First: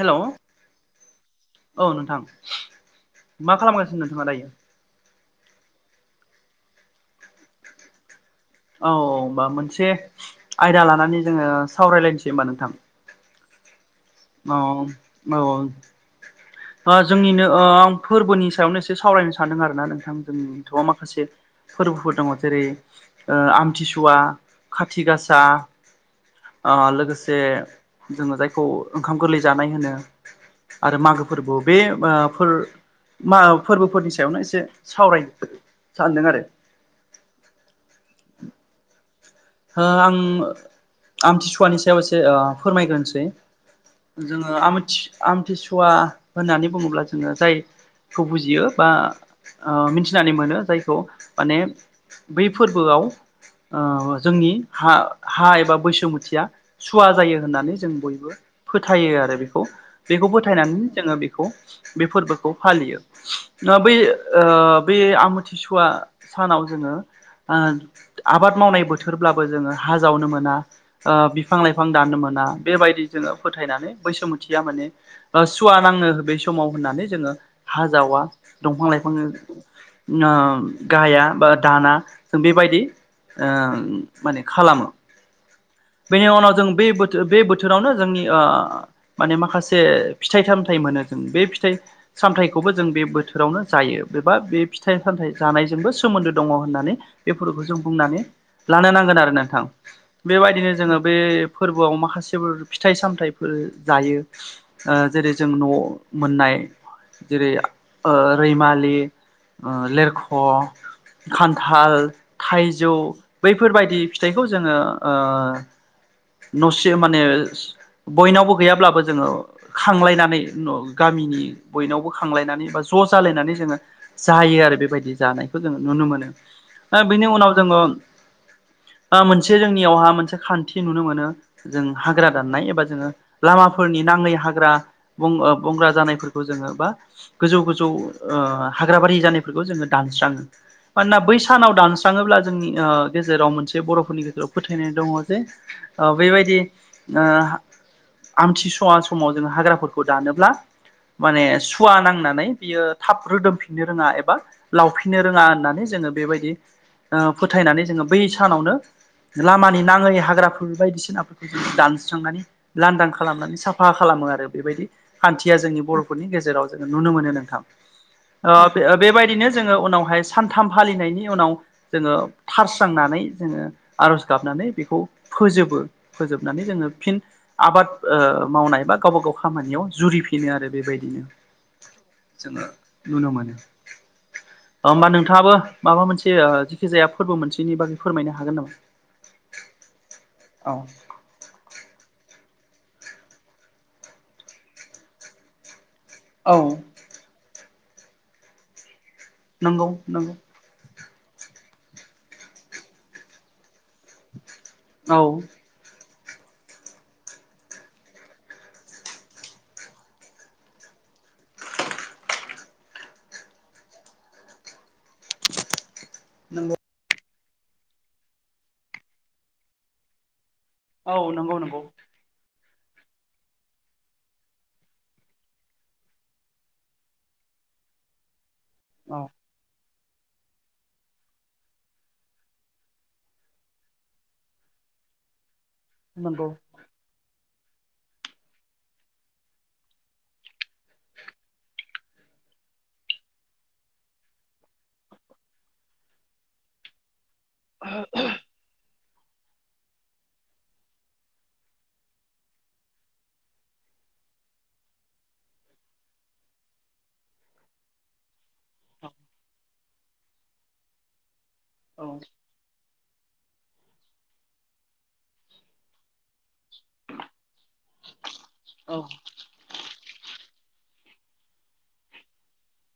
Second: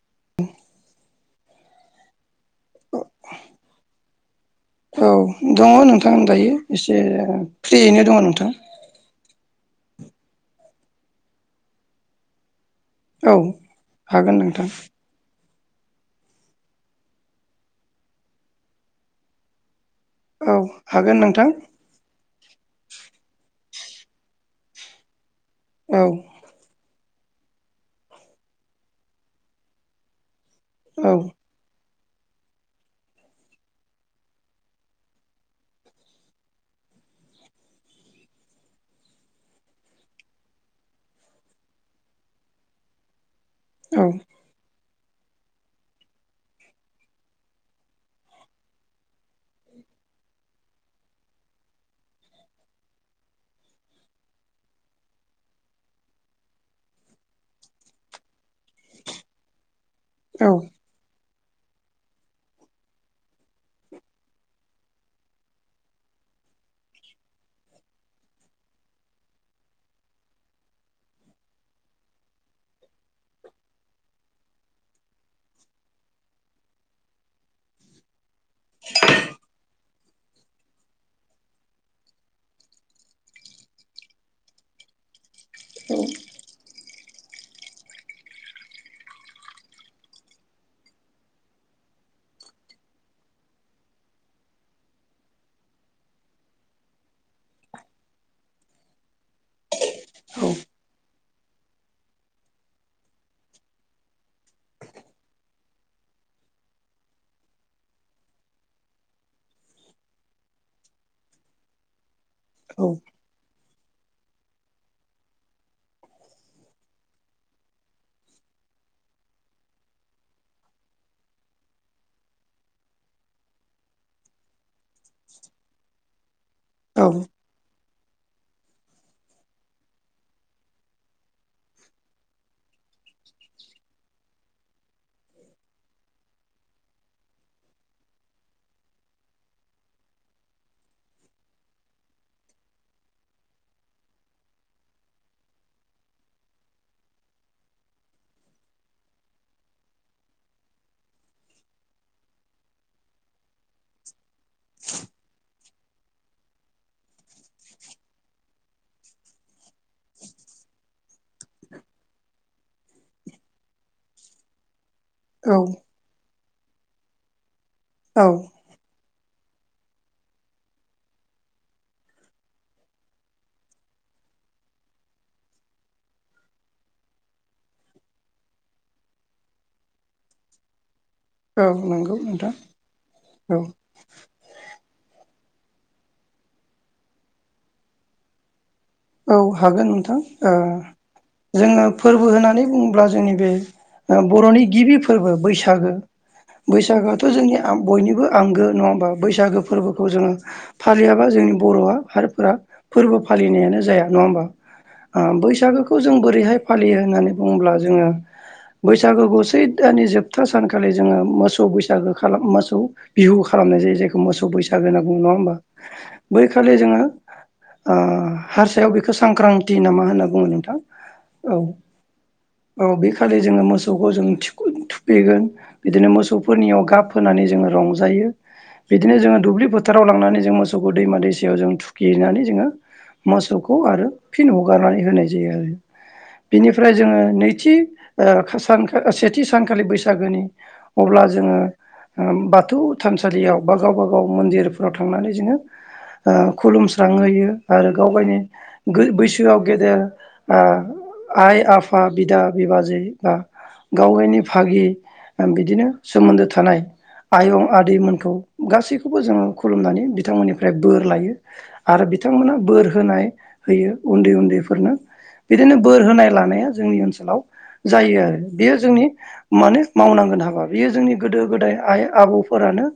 हेल' औ नोंथां मा खालामगासिनो नोंथाङा दायो औ दङ नोंथां दायो एसे फ्रियैनो दङ नोंथांा औ औ होनबा मोनसे आयदा लानानै जोङो सावरायलायनोसै होनबा नोंथां औ हागोन नोंथां औ औ जोंनिनो आं फोरबोनि सायावनो एसे सावरायनो सानदों आरो ना नोंथां जोंनि औ नोंथां हागोन माखासे नोंथां फोरबोफोर दङ जेरै आमथिसुवा खाथि गासा औ लोगोसे जोङो जायखौ ओंखाम गोरलै जानाय होनो आरो औ मागो फोरबोआव बे मा फोरबोफोरनि सायावनो एसे सावराय सानदों आरो आं आमथिसुवानि सायाव एसे फोरमायग्रोनोसै औ जोङो आमथि आमथिसुवा होननानै बुङोब्ला जोङो जाय खौ बुजियो बा मिथिनानै मोनो जायखौ माने बै फोरबोआव जोंनि हा हा एबा बैसुमुथिया सुवा जायो होननानै जों बयबो फोथायो आरो बिखौ बेखौ औ फोथायनानै जोङो बेखौ बे फोर्बोखौ फालियो। ना बै ओ बे आमोथिसुवा सानाव जोङो ओं आबाद मावनाय बोथोरब्लाबो जोङो हा जावनो मोना। ओ बिफां लाइफां दाननो मोना बेबायदि जोङो फोथायनानै बैसुमुथिया माने ओ सुवा नाङो बे समाव होननानै जोङो हा जावा दंफां लाइफां नो गाया बा दाना जों बेबायदि ओ माने खालामो। बेनि उनाव जों बे बोथो बे बोथोरावनो जोंनि ओ माने माखासे फिथाइ सामथाइ मोनो जों बे फिथाइ सामथायाइखौबो जों बे बोथोरावनो जायो बेबा बे फिथाइ सामथाइ जानायजोंबो सोमोन्दो दङ होननानै बेफोरखौ जों बुंनानै लानो नांगोन आरो नोंथां औ बेबायदिनो जोङो बे फोर्बोआव माखासेफोर फिथाइ सामथाइफोर जायो। ओ जेरै जों न'आव मोननाय जेरै ओ रैमालि ओ लेरख' खान्थाल थाइजौ बैफोरबायदि फिथाइखौ जोङो ओ न'से माने बयनावबो गैयाब्लाबो जोङो खांलायनानै न' गामिनि बयनावबो खांलायनानै बा ज' जालायनानै जोङो जायो आरो बेबायदि जानायखौ जोङो नुनो मोनो। ओ औ बिनि उनाव जोङो ओ मोनसे जोंनियावहा मोनसे खान्थि नुनो मोनो जों हाग्रा दाननाय एबा जोङो लामाफोरनि नाङै हाग्रा बं ओ बंग्रा जानायफोरखौ जोङो बा गोजौ गोजौ ओ हाग्राबारि जानायफोरखौ जोङो दानस्राङो। मानोना बै सानाव दानस्राङोब्ला जोंनि ओ गेजेराव मोनसे बर'फोरनि गेजेराव फोथायनाय दङ जे औ बेबायदि ओ आमथिसुवा समाव जोङो हाग्राफोरखौ दानोब्ला माने सुवा नांनानै बियो थाब रोदोमफि फिनो रोङा एबा लावफिननो रोङा होननानै जोङो बेबायदि ओ फोथायनानै जोङो बै सानावनो लामानि नाङै हाग्रा फोर बायदिसिनाफोरखौ जों दानस्रांनानै लांदां खालामनानै साफा खालामो आरो बेबायदि खान्थिया औ जोंनि बर'फोरनि गेजेराव जोङो नुनो मोनो नोंथां। औ ओ बे ओ बेबायदिनो जोङो उनावहाय सानथाम फालिनायनि उनाव जोङो थारस्रांनानै जोङो आर'ज गाबनानै बेखौ फोजोबो फोजोबनानै जोङो फिन आबाद ओ मावनाय बा गावबा गाव खामानियाव जुरिफिनो आरो बेबायदिनो। औ नंगौ [inaudible] नोंथां जोङो नुनो मोनो। औ [inaudible] ओमबा नोंथाङाबो माबा मोनसे ओ जिखि जाया फोर्बो मोनसेनि बागै फोरमायनो हागोन नामा? औ हागोन नोंथां ओ औ जोङो फोरबो होननानै बुङोब्ला जोंनि बे ओ बर'नि गिबि फोर्बो बैसागो औ बैसागोआथ' जोंनि आ बयनिबो आंगो नङा होमबा बैसागो नंगौ फोर्बोखौ जोङो नंगौ फालियाबा जोंनि बर'आ हारफोरा फोर्बो फालिनायानो जाया नङा होमबा औ ओ बैसागोखौ जों बोरैहाय फालियो होननानै बुङोब्ला जोङो बैसागोखौ सैथ दाननि जोबथा सानखालि जोङो मोसौ बैसागो खालाम मोसौ बिहु खालामनाय जायो जायखौ मोसौ बैसागो होनना बुङो नङा होमबा? बैखालि नंगौ जोङो ओ हारसायाव बैखौ सांक्रांति ना मा होनना बुङो नोंथां? औ नंगौ नंगौ। औ बेखालि जोङो मोसौखौ जोङो थिखुन थुखैगोन बिदिनो मोसौफोरनियाव गाब होनानै जोङो रंजायो। बिदिनो औ जोङो दुब्लि फोथाराव लांनानै जों मोसौखौ दैमा दैसायाव जों थुखैनानै जोङो मोसौखौ आरो फिन हगारनानै होनाय जायो आरो। नंगौ। बिनिफ्राय जोङो नैथि ओ खासानखो ओ सेथि सानखालि बैसागोनि अब्ला जोङो उम बाथौ थानसालियाव बा गावबा गाव मन्दिरफोराव थांनानै जोङो ओ खुलुमस्रांहोयो आरो गाव गायनि गोर बैसोआव गेदेर ओ आइ आफा बिदा बिबाजै बा गावगायनि फागि ओ बिदिनो सोमोन्दो थानाय आयं आदैमोनखौ गासैखौबो जोङो खुलुमनानै बिथांमोननिफ्राय बोर लायो। औ आरो बिथांमोना बोर फाय होयो उन्दै उन्दैफोरनो बिदिनो बोर होनाय लानाया जोंनि ओनसोलाव जायो आरो। बेयो जोंनि माने मावनांगोन हाबा बियो जोंनि गोदो गोदाय आइ आबौफोरानो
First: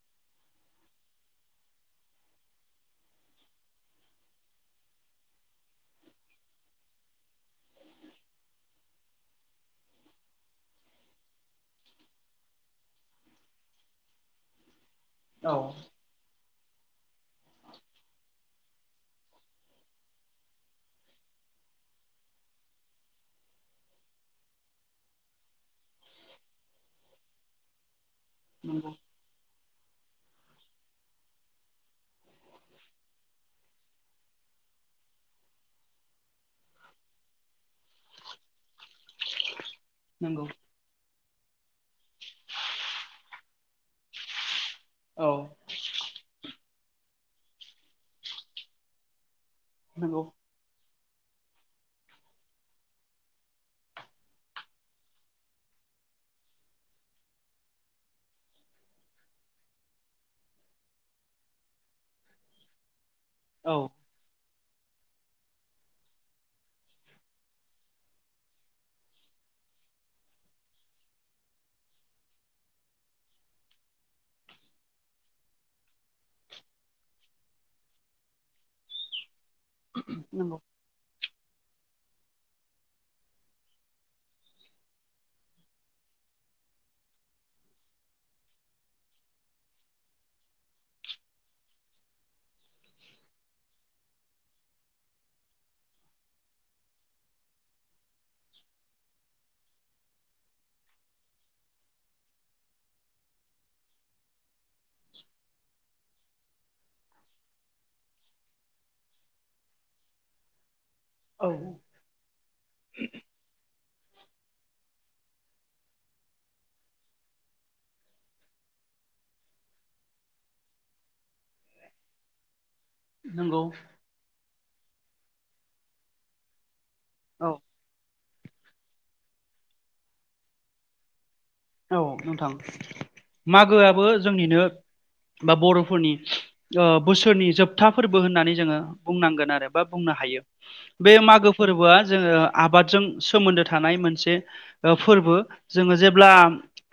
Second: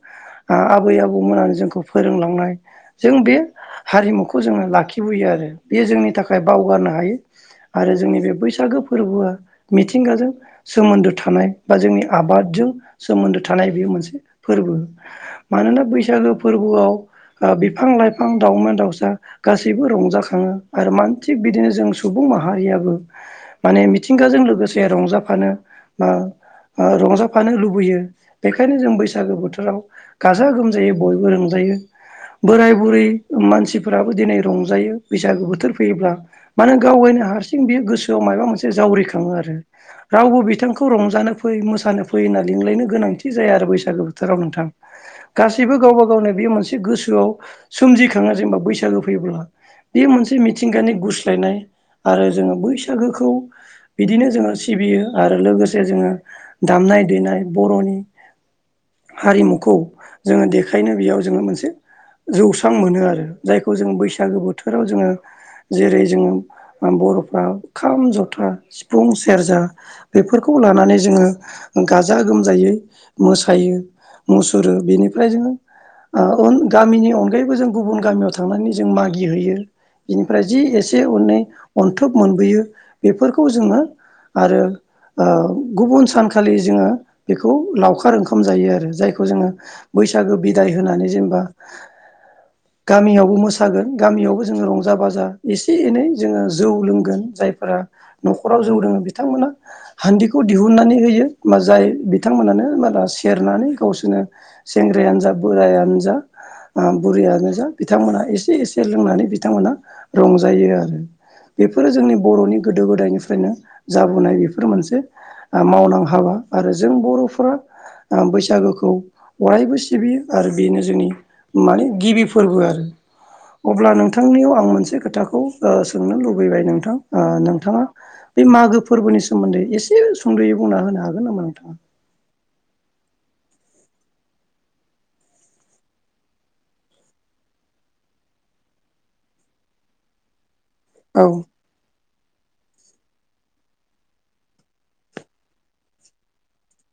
आबै आबौमोननानै जोंखौ फोरोंलांनाय। जों बे हारिमुखौ जोङो लाखि फैयो आरो। बेयो जोंनि थाखाय बावगारनो हायै आरो जोंनि बे बैसागो फोरबोआ मिथिंगाजों सोमोन्दो थानाय बा जोंनि आबादजों सोमोन्दो थानाय बेयो मोनसे फोरबो‌। औ मानोना बैसागु फोरबोआव ओ बिफां लाइफां दाउमा दाउसा गासै रंजाखाङो आरो मान थिग बिदिनो जों सुबुं माहारियाबो माने मिथिंगाजों लोगोसे रंजाफानो ओ ओ रंजाफानो लुबैयो। बेखायनो नंगौ जों बैसागो बोथोराव गाजा गोमजायै बयबो रंजायो। बोराय बुरै मानसिफोराबो दिनै रंजायो बैसागो बोथोर फैयोब्ला। मानो गाव गायनो हारसिं बेयो गोसोआव माबा मोनसे जावरिखाङो आरो। रावबो नंगौ बिथांखौ रंजानो फै मोसानो फैयो होनना लिंलायनो गोनांथि जाया आरो बैसागो बोथोराव नोंथां। औ गासैबो गावबा गावनो बेयो मोनसे गोसोआव सोमजिखाङो जेनेबा बैसागो फो फैयोब्ला बियो नंगौ मोनसे मिथिंगानि गुस्लायनाय आरो जोङो बैसागोखौ बिदिनो जोङो सिबियो आरो लोगोसे जोङो दामनाय देनाय बर'नि हारिमुखौ जोङो देखायनो बेयाव जोङो मोनसे जौस्रां मोनो आरो। जाय खौ औ जोंङो बैसागो बोथोराव जोङो जेरै जोङो ओ बर'फ्रा खाम जथा सिफुं सेरजा बेफोरखौ लानानै जोङो गाजा गोमजायै मोसायो। मुसुरो बिनिफ्राय जोङो ओ उम गामिनि अनगायैबो जों गुबुन गामियाव थांनानै जों मागि हैयो बेनिफ्राय नंगौ जि एसे एनै अन्थोब मोनबोयो बेफोरखौ जोङो आरो ओ गुबुन सानखालि जोङो बेखौ लावखार ओंखाम जायो आरो। जायखौ जोङो बैसागो बिदाय होनानै जेनेबा गामियाव बो मोसागोन गामियावबो जोङो रंजा बाजा एसे एनै जोङो जौ लोंगोन जायफोरा न'खराव जौ लोङो बिथांमोना हान्दिखौ दिहुननानै होयो मा जाय बिथांमोना‍नो सेरनानै गावसोरनो सेंग्रायानो जा बोरायानो जा ओ बुरियानो जा बिथांमोना एसे एसे लोंनानै बिथांमोना रंजायो आरो औ बेफोरो जोंनि बर'नि गोदो गोदायनिफ्रायनो जाबोनाय बेफोर मोनसे ओ मावनां हाबा आरो जों बर'फोरा ओ बैसागोखौ अरायबो सिबियो आरो बेनो जोंनि माने गिबि फोरबो। आरो नंगौ अब्ला नोंथांनियाव आं मोनसे खोथाखौ ओ सोंनो लुबैबाय नोंथां। ओ औ नोंथाङा बे मागो फोरबोनि सोमोन्दै एसे सुंद'यै बुंना होनो हागोन नामा नोंथां? औ नोंथां मागोआबो जोंनिनो बा बर'फोरनि ओ बोसोरनि जोबथा फोरबो होननानै जोङो बुंनांगोन आरो बा बुंनो हायो। बे औ मागो फोरबोआ जोङो आबादजों सोमोन्दो थानाय मोनसे फोरबो जोङो जेब्ला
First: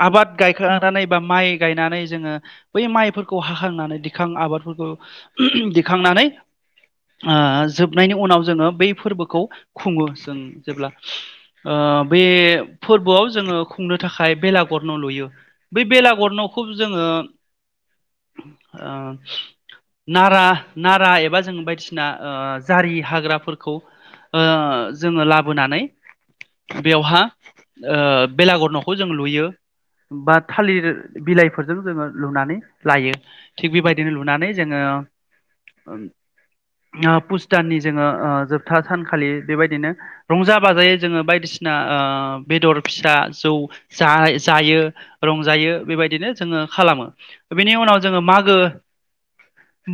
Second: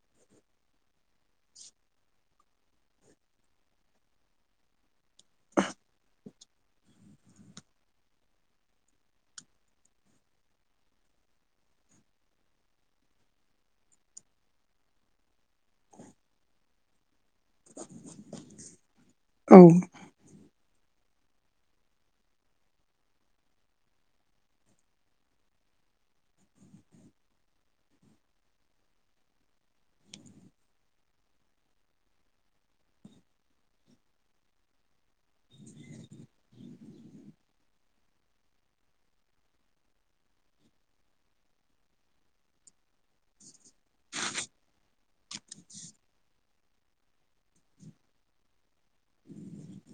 आबाद गायखांनानै बा माइ गायनानै जोङो बै माइफोरखौ हाखांनानै दिखां आबादफोरखौ दिखांनानै आ जोबनायनि उनाव जोङो बै फोरबोखौ खुङो। जों जेब्ला ओ बे फोरबोआव जोङो खुंनो थाखाय बेला गुर न' लुयो बेै बेलागुर न'खौ जोङो आम औ नारा नारा एबा जों बायदिसिना ओ जारि हाग्राफोरखौ ओ जोङो लाबोनानै बेवहा ओ बेलागर न'खौ जों लुयो। बा थालिर बिलाइफोरजों जोङो लुनानै लायो। थिग बेबायदिनो लुनानै जोङो ओम ओ पुस दाननि जोङो ओ जोबथा सानखालि बेबायदिनो रंजा बाजायै जोङो बायदिसिना ओ बेदर फिसा जौ जा जायो रंजायो बेबायदिनो जोङो खालामो। बेनि उनाव जोङो मागो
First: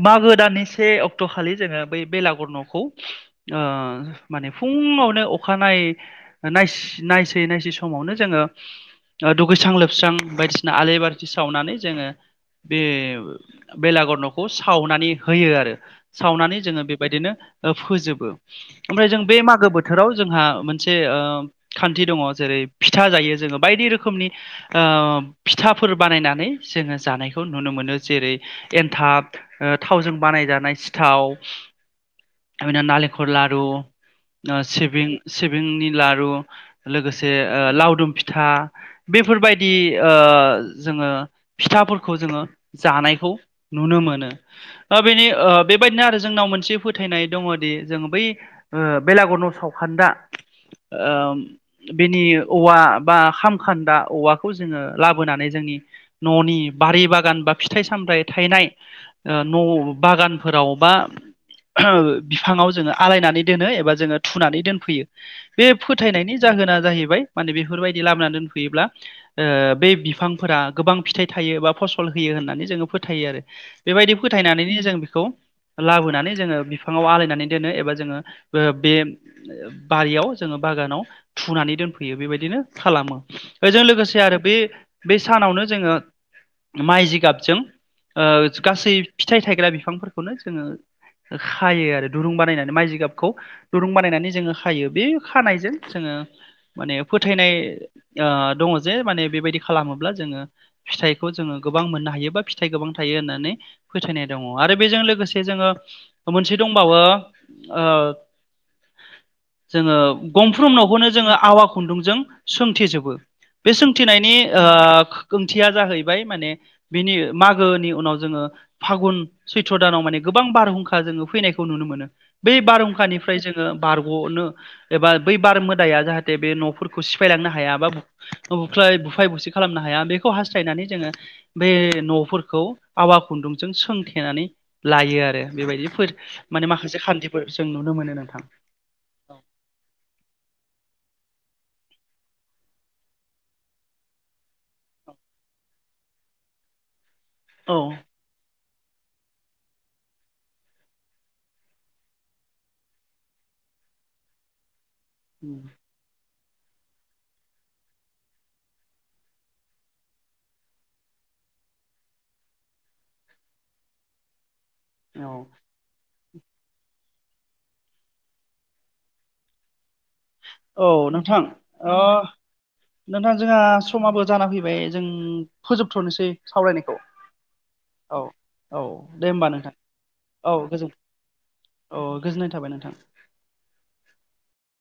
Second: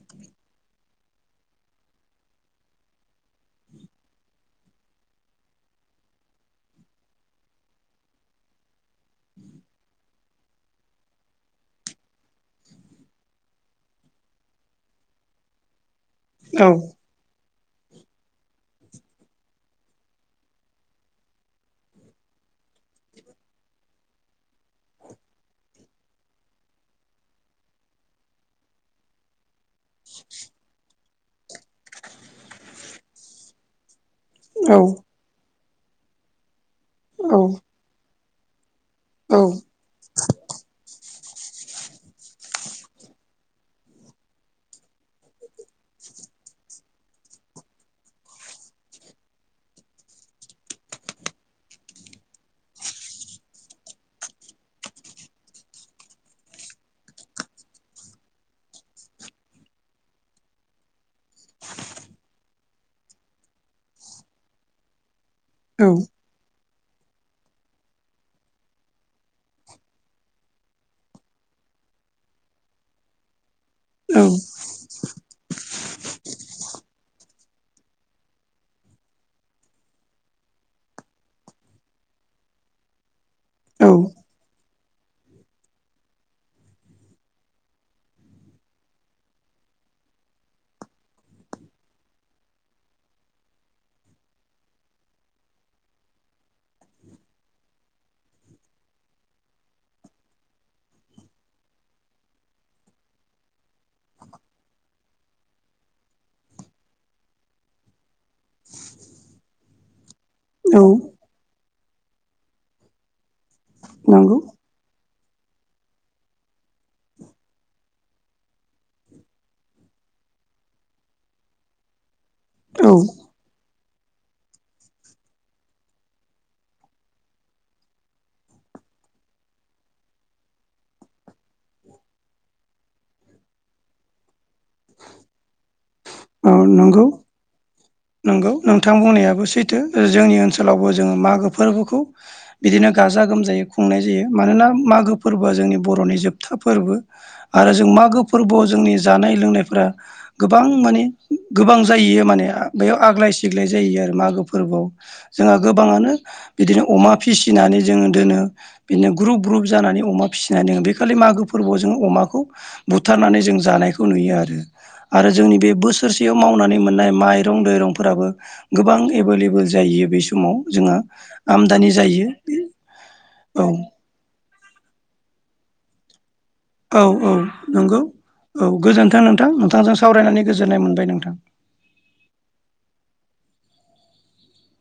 मागो दाननि से अक्ट'खालि जोङो बै बेलागुर न'खौ ओ माने फुङावनो अखानाय नायस नायसै समावनो जोङो ओ दुगैस्रां लोबस्रां बायदिसिना आल बारिथि सावनानै जोङो बे बेलागर न'खौ सावनानै होयो आरो सावनानै औ जोङो बे बादिनो ओ फोजोबो ओमफ्राय जों बे मागो बोथोराव जोंहा मोनसे ओ खान्थि दङ जेरै फिथा जायो जोङो बायदि रोय खोमनि ओ फिथाफोर बानायनानै जोङो जानायखौ नुनो मोनो जेरै एन्थाब थावजों बानायजानाय सिथाव आ नारेंखल लारु। औ सिबिं सिबिंनि लारु लोगोसे औ लावदुम फिथा। बेफोरबायदि ओ जोङो फिथाफोरखौ जोङो जानायखौ नुनो मोनो। ओ बेदि ओ बेबायदिनो आरो जोंनाव मोनसे फोथायनाय दङदि जोंङो बै ओ बेलागर न' सावखान्दा ओ बिनि औवा बा खाम खान्दा औवाखौ जोङो लाबोनानै जोंनि न'नि बारि बागान बा फिथाइ सामथाइ थायनाय ओ न' बागानफोराव बा ओह बिफाङाव जोङो आलायनानै दोनो एबा जोङो थुनानै दोनफैयो। बे फोथायनायनि जाहोना जाहैबाय माने बेफोरबायदि लाबोना दोनफैयोब्ला ओ बे बिफांफोरा गोबां फिथाइ थायो बा फसल होयो होननानै जोङो फोथायो आरो। बेबायदि औ फोथायनानैनो जों बेखौ लाबोनानै जोङो बिफाङाव आलायनानै दोनो एबा जोङो बो बे बारियाव जोङो बागानाव थुनानै दोनफैयो बेबायदिनो खालामो। बेजों औ लोगोसे आरो बे बे सानावनो जोङो माइ जिगाबजों ओ गासै फिथाइ थायग्रा बिफांफोरखौनो जोङो खायो आरो दुरुं बानायनानै माइ जि गाबखौ। दुरुं बानायनानै जोङो खायो बे खानायजों जोङो माने फोथायनाय ओ दङ जे माने बेबायदि खालामोब्ला जोङो फिथाइखौ जोङो गोबां मोननो हायो बा फिथाइ गोबां थायो होननानै। फोथायनाय दङ। आरो बेजों लोगोसे जोङो मोनसे दंबावो ओ जोङो गंफ्रोम औ न'खौनो जोङो आवा खुन्दुंजों सोंथिजोबो बे सोंथिनायनि नंगौ ओ ओंथिया जाहैबाय माने बिनि मागोनि उनाव जोङो फागुन सैथ्र दानाव माने गोबां बारहुंखा जोङो फैनायखौ नुनो मोनो बै औ बारहुंखानि फ्राय जोङो बारग'नो एबा बै बार मोदाया जाहाथे बे न'फोरखौ सिफायलांनो हाया बा बुफ्लाय बुफाय बुसि खालामनो हाया। बेखौ हास्थायनानै जोङो बे न'फोरखौ आववा खुन्दुंजों सोंथेनानै लायो आरो बेबायदि। औ माने माखासे नंगौ खान्थिफोर जों नुनो मोनो नोंथां। नंगौ नोंथां औ बुंनायाबो सैथो जोंनि ओनसोलावबो जोंङो मागो फोरबोखौ। बिदिनो गाजा गोमजायै खुंनाय जायो। मानोना मागो फोरबोआ जोंनि बर'नि जोबथा फोरबो। आरो औ जों मागो फोरबोआव जोंनि जानाय लोंनायफोरा गोबां माने। गोबां जाहैयो माने बेयाव आग्लाय सिग्लाय जाहयो आरो मागो फोरबोआव। जोंहा उम, गोबांङानो बिदिनो अमा फिसिनानै जोंङो दोनो। बिदिनो ग्रुप ग्रुप जानानै अमा फिसिनानै दोंङो बे खालि मागो फोरबोआव जोंङो अमाखौ। बुथारनानै जों जानायखौ नुयो आरो औ आरो जोंनि बे बोसोर। सोरसेयाव मावनानै मोननाय माइरं दैरंफोराबो गोबां एभेलेबोेल जायो बेस। समाव जोंहा औ नोंथां आमदानि ओ जायो बे नोंथां जोंहा औ। समाबो जाना फैबाय जों फोजोबथ'नोसै। सावरायनायखौ औ औ नंगौ औ गोजोनथों नोंथां नोंथांजों सावरायनानै गोजोननाय मोनबाय नोंथां। अ गोजोननाय थाबाय नोंथां।